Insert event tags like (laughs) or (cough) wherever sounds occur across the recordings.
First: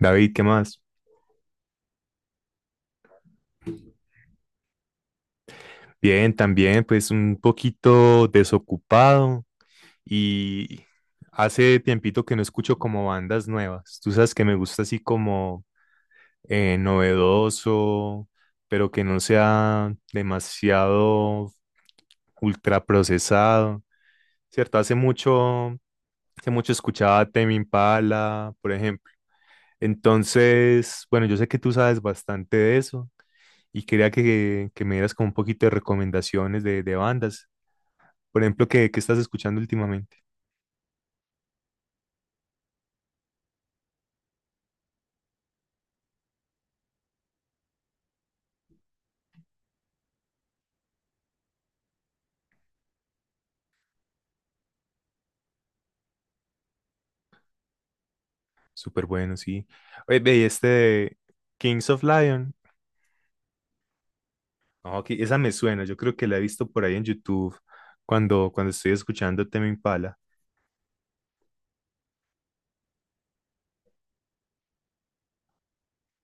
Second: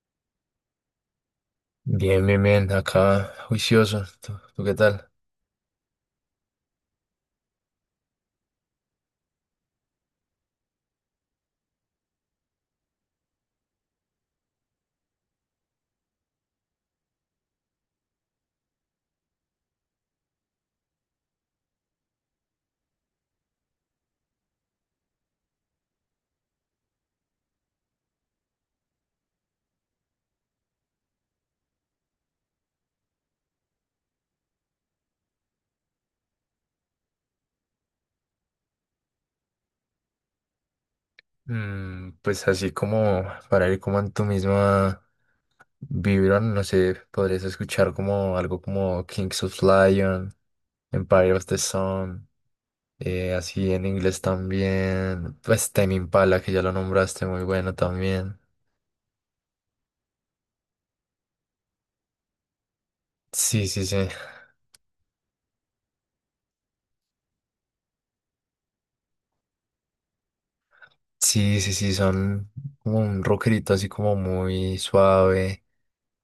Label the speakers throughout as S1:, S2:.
S1: David, ¿qué más?
S2: Bien, bien, bien, acá juicioso. ¿Tú qué tal?
S1: Bien, también pues un poquito desocupado y Hace tiempito que no escucho como bandas nuevas. Tú sabes que me gusta así como novedoso, pero que no sea demasiado ultraprocesado, ¿cierto? Hace mucho escuchaba Tame Impala, por ejemplo. Entonces, bueno, yo sé que tú sabes bastante de eso. Y quería que me dieras como un poquito de recomendaciones de bandas. Por ejemplo, ¿qué estás escuchando últimamente?
S2: Pues así como para ir como en tu misma vibra, no sé, podrías escuchar como algo como Kings of Lion, Empire of the Sun, así en inglés también, pues Tame Impala, que ya lo nombraste, muy bueno también.
S1: Súper bueno, sí. Oye, ve, y este de Kings of Lion.
S2: Sí, sí, sí.
S1: Ah, ok, esa me suena, yo creo que la he visto por ahí en YouTube cuando estoy escuchando Tame Impala.
S2: Sí, sí, sí, son como un rockerito así como muy suave,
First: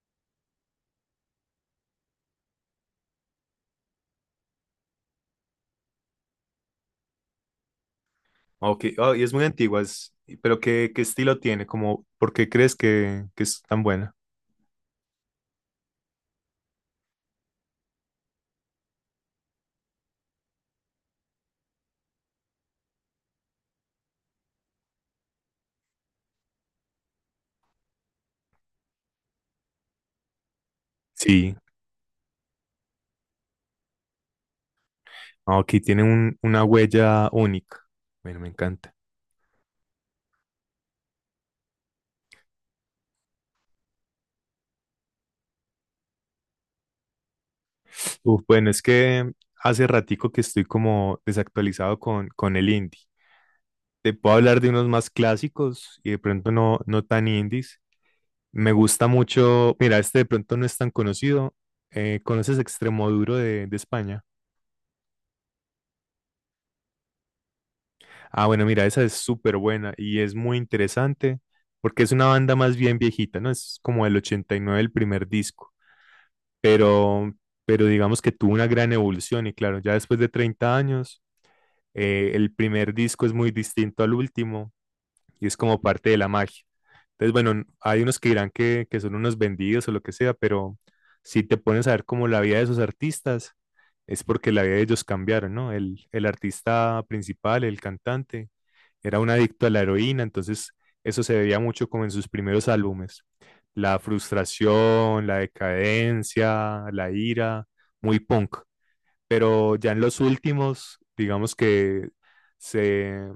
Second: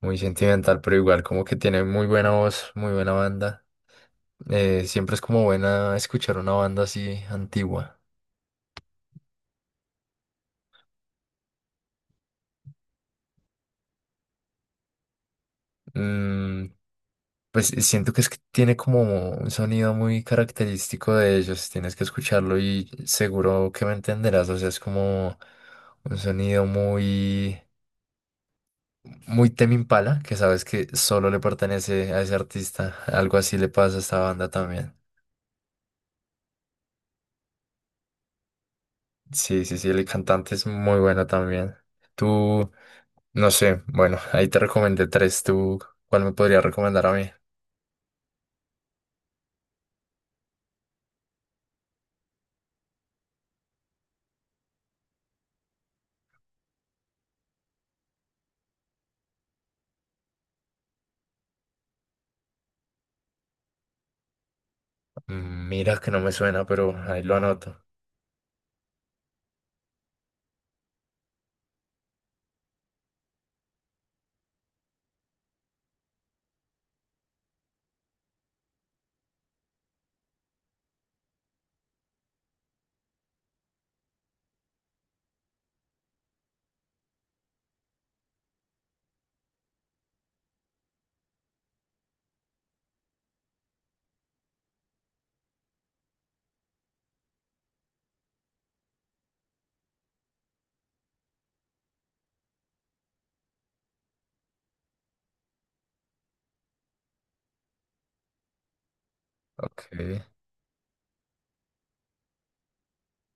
S2: muy sentimental, pero igual como que tiene muy buena voz, muy buena banda. Siempre es como buena escuchar una banda así antigua.
S1: Ah, ok, ah, y es muy antigua, pero ¿qué estilo tiene? Como, ¿por qué crees que es tan buena?
S2: Mm, pues siento que es que tiene como un sonido muy característico de ellos. Tienes que escucharlo y seguro que me entenderás. O sea, es como un sonido muy Tame Impala, que sabes que solo le
S1: Sí,
S2: pertenece a ese artista. Algo así le pasa a esta banda también.
S1: ah, ok, tiene una huella única. Bueno, me encanta.
S2: Sí, sí, sí, el cantante es muy bueno también. Tú, no sé, bueno, ahí te recomendé tres. ¿Tú cuál me podría recomendar a mí?
S1: Uf, bueno, es que hace ratico que estoy como desactualizado con el indie. Te puedo hablar de unos más clásicos y de pronto no tan indies. Me gusta mucho, mira, este de pronto no es tan conocido. ¿Conoces Extremoduro de España?
S2: Mira que no me suena, pero ahí lo anoto.
S1: Ah, bueno, mira, esa es súper buena y es muy interesante porque es una banda más bien viejita, ¿no? Es como el 89 el primer disco, pero, pero digamos que tuvo una gran evolución y claro, ya después de 30 años el primer disco es muy distinto al último y es como parte de la magia. Entonces, bueno, hay unos que dirán que son unos vendidos o lo que sea, pero si te pones a ver como la vida de esos artistas, es porque la vida de ellos cambiaron, ¿no? El artista principal, el cantante, era un adicto a la heroína, entonces eso se veía mucho como en sus primeros álbumes. La frustración, la decadencia, la ira, muy punk, pero
S2: Ok.
S1: ya en los últimos, digamos que se,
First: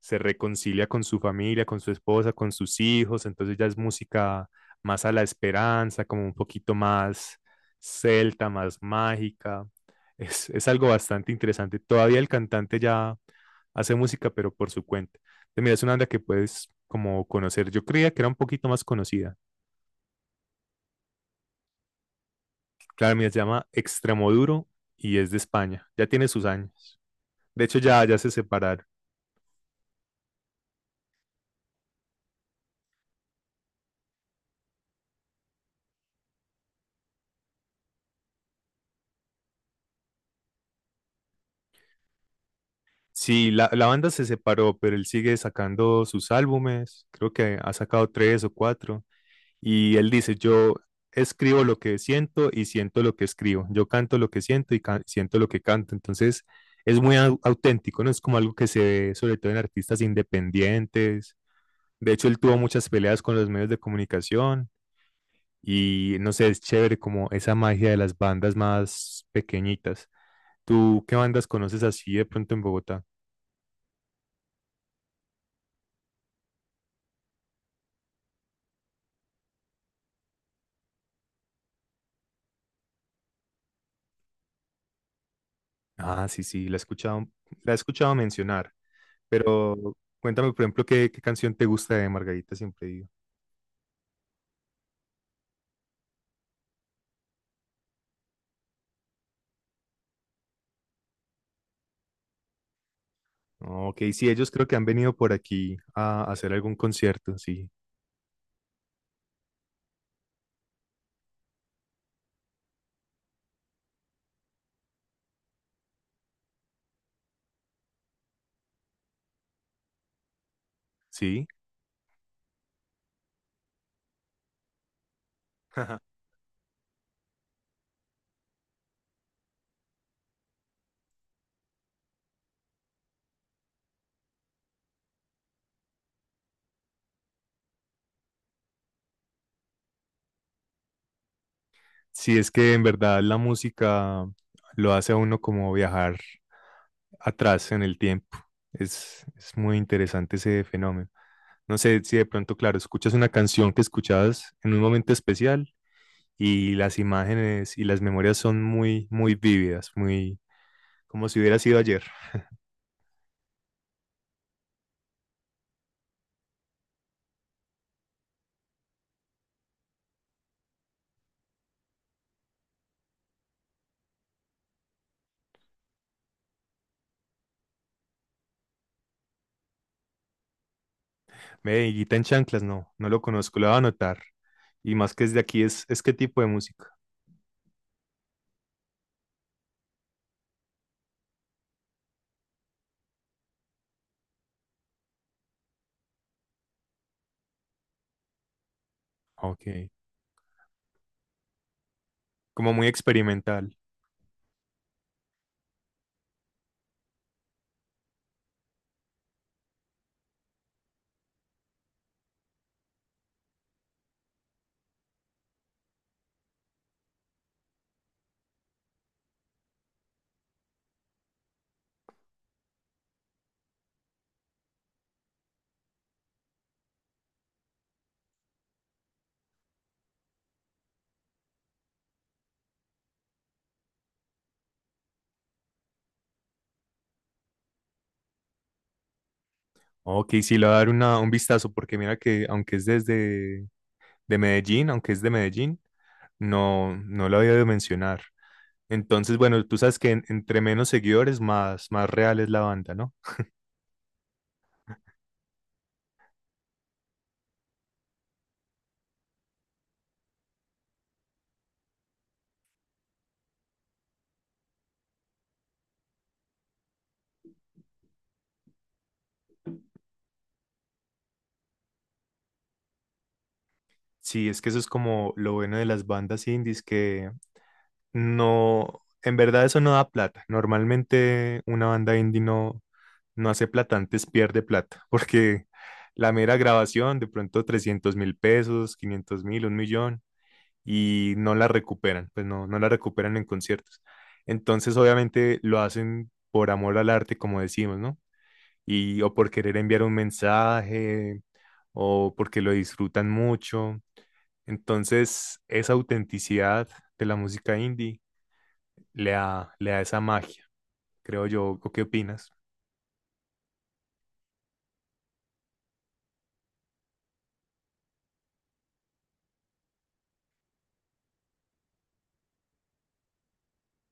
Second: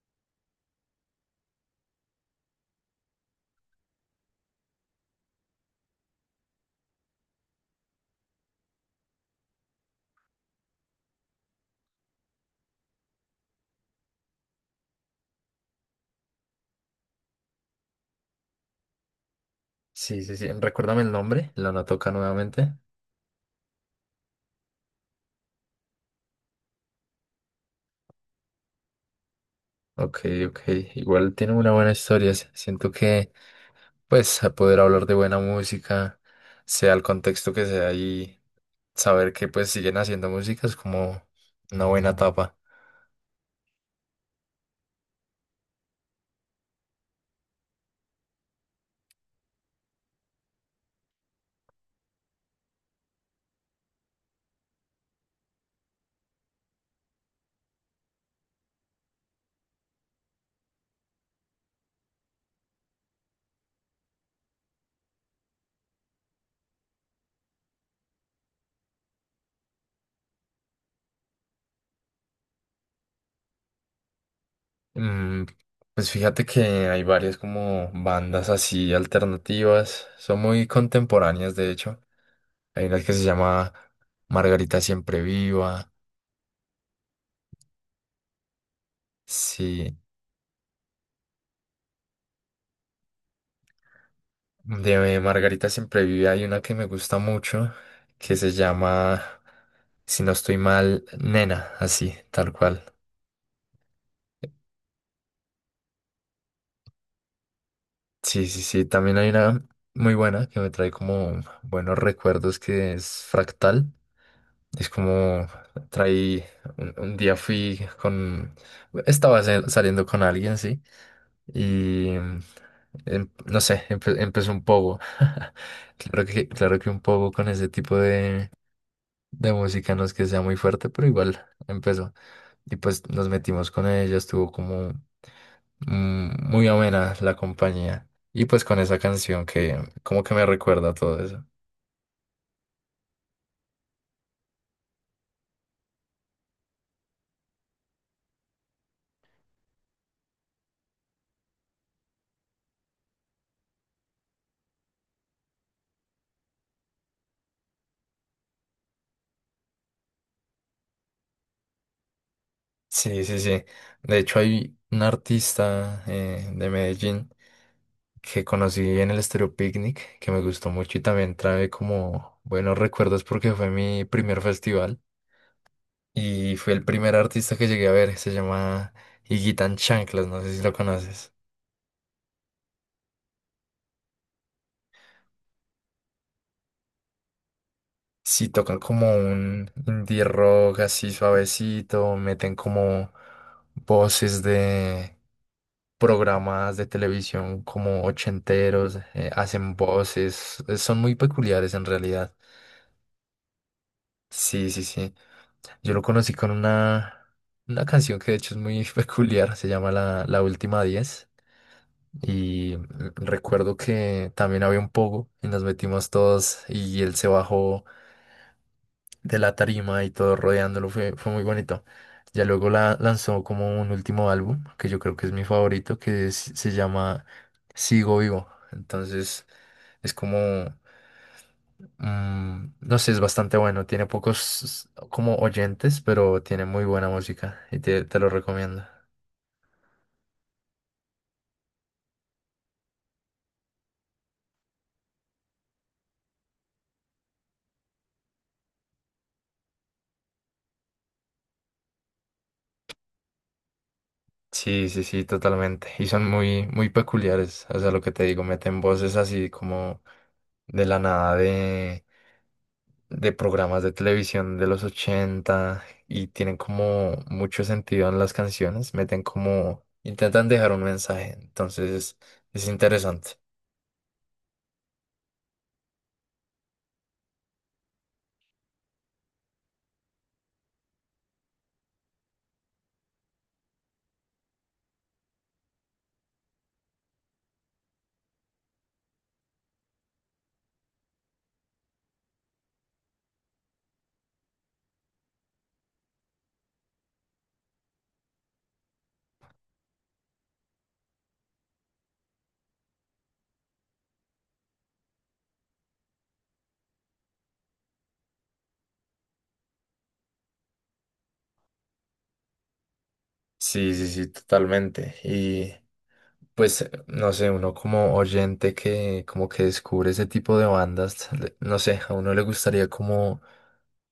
S1: se reconcilia con su familia, con su esposa, con sus hijos, entonces ya es música más a la esperanza, como un poquito más celta, más mágica. Es algo bastante interesante. Todavía el cantante ya hace música, pero por su cuenta. Entonces, mira, es una banda que puedes como conocer. Yo creía que era un poquito más conocida.
S2: Sí, sí, sí. Recuérdame el nombre. Lo anoto acá nuevamente.
S1: Claro, mira, se llama Extremoduro y es de España. Ya tiene sus años. De hecho, ya, ya se separaron.
S2: Ok, ok. Igual tiene una buena historia. Siento que, pues, a poder hablar de buena música, sea el contexto que sea y saber que, pues, siguen haciendo música es como una buena etapa.
S1: Sí, la banda se separó, pero él sigue sacando sus álbumes, creo que ha sacado tres o cuatro, y él dice, yo escribo lo que siento y siento lo que escribo, yo canto lo que siento y siento lo que canto, entonces es muy auténtico, ¿no? Es como algo que se ve sobre todo en artistas independientes, de hecho él tuvo muchas peleas con los medios de comunicación y no sé, es chévere como esa magia de las bandas más pequeñitas. ¿Tú qué bandas conoces así de pronto en Bogotá?
S2: Mm, pues fíjate que hay varias como bandas así alternativas. Son muy contemporáneas, de hecho. Hay una que se llama Margarita Siempre Viva.
S1: Ah, sí, sí, la he escuchado, mencionar, pero
S2: Sí,
S1: cuéntame, por ejemplo, qué canción te gusta de Margarita Siempre Viva.
S2: de Margarita siempre vive. Hay una que me gusta mucho que se llama, si no estoy mal, Nena, así, tal cual.
S1: Ok, sí, ellos creo que han venido por aquí a hacer algún concierto, sí,
S2: Sí, sí, sí. También hay una muy buena que me trae como buenos recuerdos que es Fractal. Es como traí, un día fui con, estaba saliendo con alguien, sí,
S1: sí.
S2: y no sé, empezó un poco. (laughs)
S1: (laughs)
S2: Claro que un poco con ese tipo de música, no es que sea muy fuerte, pero igual empezó. Y pues nos metimos con ella, estuvo como muy amena la compañía. Y pues con esa canción que como que me recuerda todo eso.
S1: Sí, es que en verdad la música lo hace a uno como viajar atrás en el tiempo. Es muy interesante ese fenómeno. No sé si de pronto, claro, escuchas una canción que escuchabas en un momento especial y las imágenes y las memorias son muy, muy vívidas, muy como si hubiera sido ayer. (laughs)
S2: Sí, sí, sí. De hecho hay un artista de Medellín que conocí en el Estéreo Picnic, que me gustó mucho y también trae como buenos recuerdos porque fue mi primer festival y fue el primer artista que llegué a ver, se llama Higuita en Chanclas, no sé si lo conoces.
S1: Medellita en chanclas, no, no lo conozco, lo voy a anotar. Y más que es de aquí, es qué tipo de música.
S2: Si tocan como un indie rock así suavecito, meten como voces de programas de televisión como ochenteros,
S1: Ok.
S2: hacen voces, son muy peculiares en realidad.
S1: Como muy experimental.
S2: Sí, sí, sí. Yo lo conocí con una canción que de hecho es muy (laughs) peculiar, se llama La Última diez. Y recuerdo que también había un pogo y nos metimos todos y él se bajó de la tarima y todo rodeándolo fue, fue muy bonito. Ya luego la lanzó como un último álbum, que yo creo que es mi favorito, que se llama Sigo Vivo. Entonces es como, no sé, es bastante bueno. Tiene pocos como oyentes, pero tiene muy buena música y te lo recomiendo.
S1: Ok, sí, le voy a dar una, un vistazo porque mira que aunque es desde de Medellín, aunque es de Medellín, no, no lo había de mencionar. Entonces, bueno, tú sabes que entre menos seguidores, más real es la banda, ¿no?
S2: Sí, sí, sí, totalmente. Y son muy peculiares. O sea, lo que te digo, meten voces así como de la nada de programas de televisión de los 80 y tienen como mucho sentido en las canciones, meten como, intentan dejar un mensaje, entonces es interesante.
S1: Sí, es que eso es como lo bueno de las bandas indies, que no, en verdad eso no da plata. Normalmente una banda indie no hace plata, antes pierde plata, (laughs) porque la mera grabación, de pronto 300.000 pesos, 500.000, un millón, y no la recuperan, pues no la recuperan en conciertos. Entonces, obviamente lo hacen por amor al arte, como decimos, ¿no? Y o por querer enviar un mensaje o porque lo disfrutan mucho. Entonces, esa autenticidad de la música indie le da esa magia, creo yo. ¿O qué opinas?
S2: Sí, sí, sí, totalmente. Y pues, no sé, uno como oyente que como que descubre ese tipo de bandas, no sé, a uno le gustaría como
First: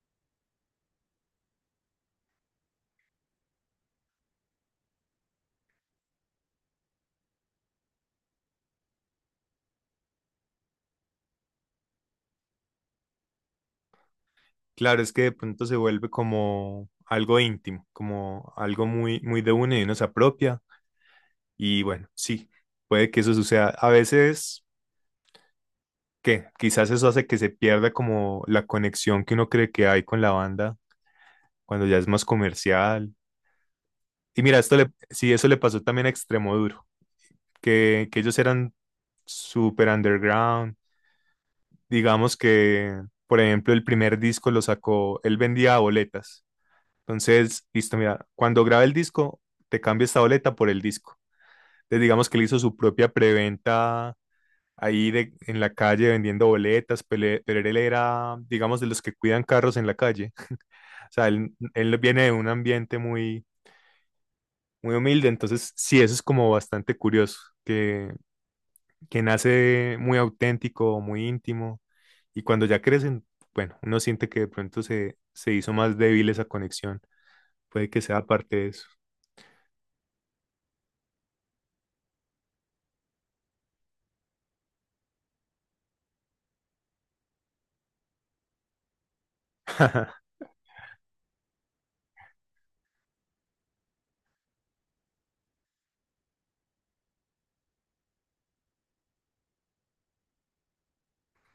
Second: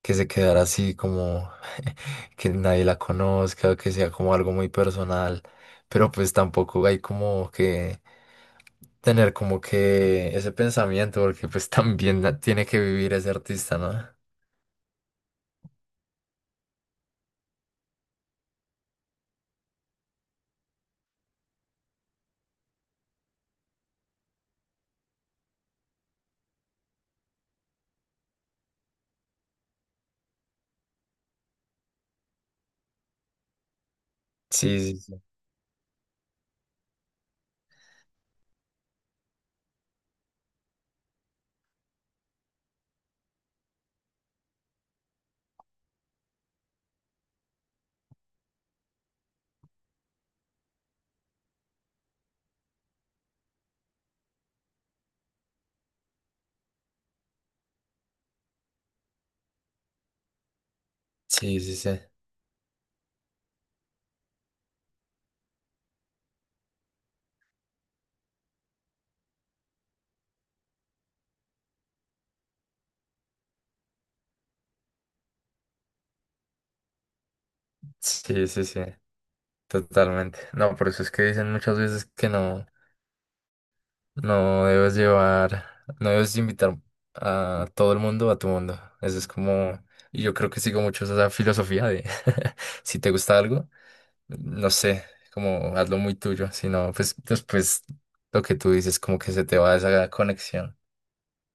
S2: que se quedara así como (laughs) que nadie la conozca, que sea como algo muy personal, pero pues tampoco hay como que tener como que ese pensamiento, porque pues (laughs) también tiene que vivir ese artista, ¿no?
S1: Claro, es que de pronto se vuelve como algo íntimo, como algo muy, muy de uno y uno se apropia. Y bueno, sí, puede que eso suceda. A veces, que quizás eso hace que se pierda como la conexión que uno cree que hay con la banda cuando ya es más comercial. Y mira,
S2: Sí, sí, sí,
S1: sí, eso le pasó también a Extremo Duro, que ellos eran super underground. Digamos que, por ejemplo, el primer disco lo sacó, él vendía boletas. Entonces, listo, mira, cuando graba el disco, te cambia esta boleta por el disco. Entonces, digamos que él hizo su propia preventa ahí de, en la calle vendiendo boletas, pero él era, digamos, de los que cuidan carros en la calle. O sea, él,
S2: sí,
S1: él
S2: sí,
S1: viene de un ambiente muy, muy humilde, entonces sí, eso es como bastante curioso, que que nace muy auténtico, muy íntimo, y cuando ya crecen, bueno, uno siente que de pronto se hizo más débil esa conexión, puede que sea
S2: sí, sí,
S1: parte
S2: sí,
S1: de
S2: sí,
S1: eso.
S2: totalmente. No, por eso es que dicen muchas veces que no. No debes llevar, no debes invitar a todo el mundo a tu mundo. Eso es como, y yo creo que sigo mucho esa filosofía de (laughs) si te gusta algo, no sé, como hazlo muy tuyo, si no, pues después lo que tú dices, como que se te va esa conexión.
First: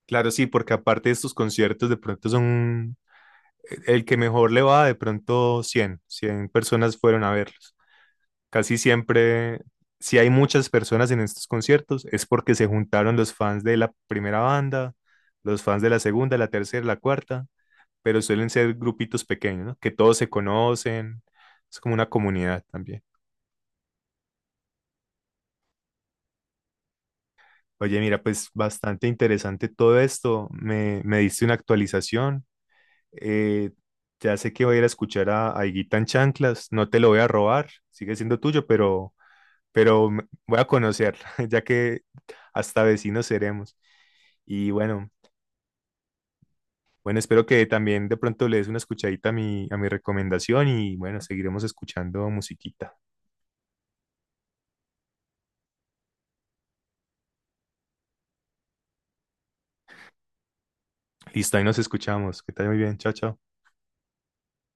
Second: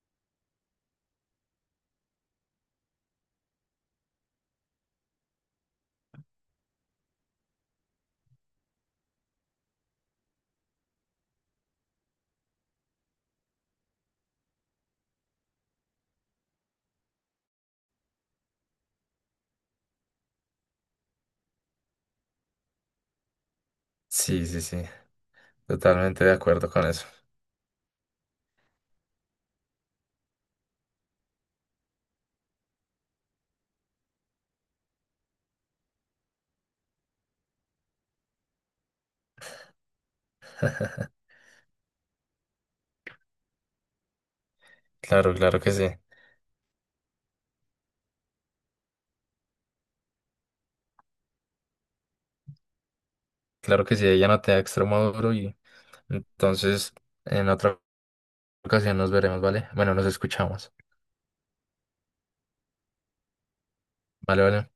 S1: Claro, sí, porque aparte de estos conciertos, de pronto son el que mejor le va, de pronto 100, 100 personas fueron a verlos. Casi siempre, si hay muchas personas en estos conciertos, es porque se juntaron los fans de la primera banda, los fans de la segunda, la tercera, la cuarta, pero suelen ser grupitos pequeños, ¿no? Que todos se conocen, es como una comunidad también.
S2: Sí, sí, sí, totalmente de acuerdo con eso.
S1: Oye, mira, pues bastante interesante todo esto. Me diste una actualización. Eh, ya sé que voy a ir a escuchar a Higuita en Chanclas. No te lo voy a robar, sigue siendo tuyo, pero, voy a conocer, (laughs) ya que hasta vecinos seremos. Y bueno,
S2: Claro, claro que sí.
S1: bueno, espero que también de pronto le des una escuchadita a mi recomendación y bueno, seguiremos escuchando musiquita.
S2: Claro que sí, ella no te da extremo duro y entonces en otra ocasión nos veremos, ¿vale? Bueno, nos escuchamos.
S1: Listo, ahí nos escuchamos. Que te vaya muy bien. Chao, chao.
S2: Vale, vale.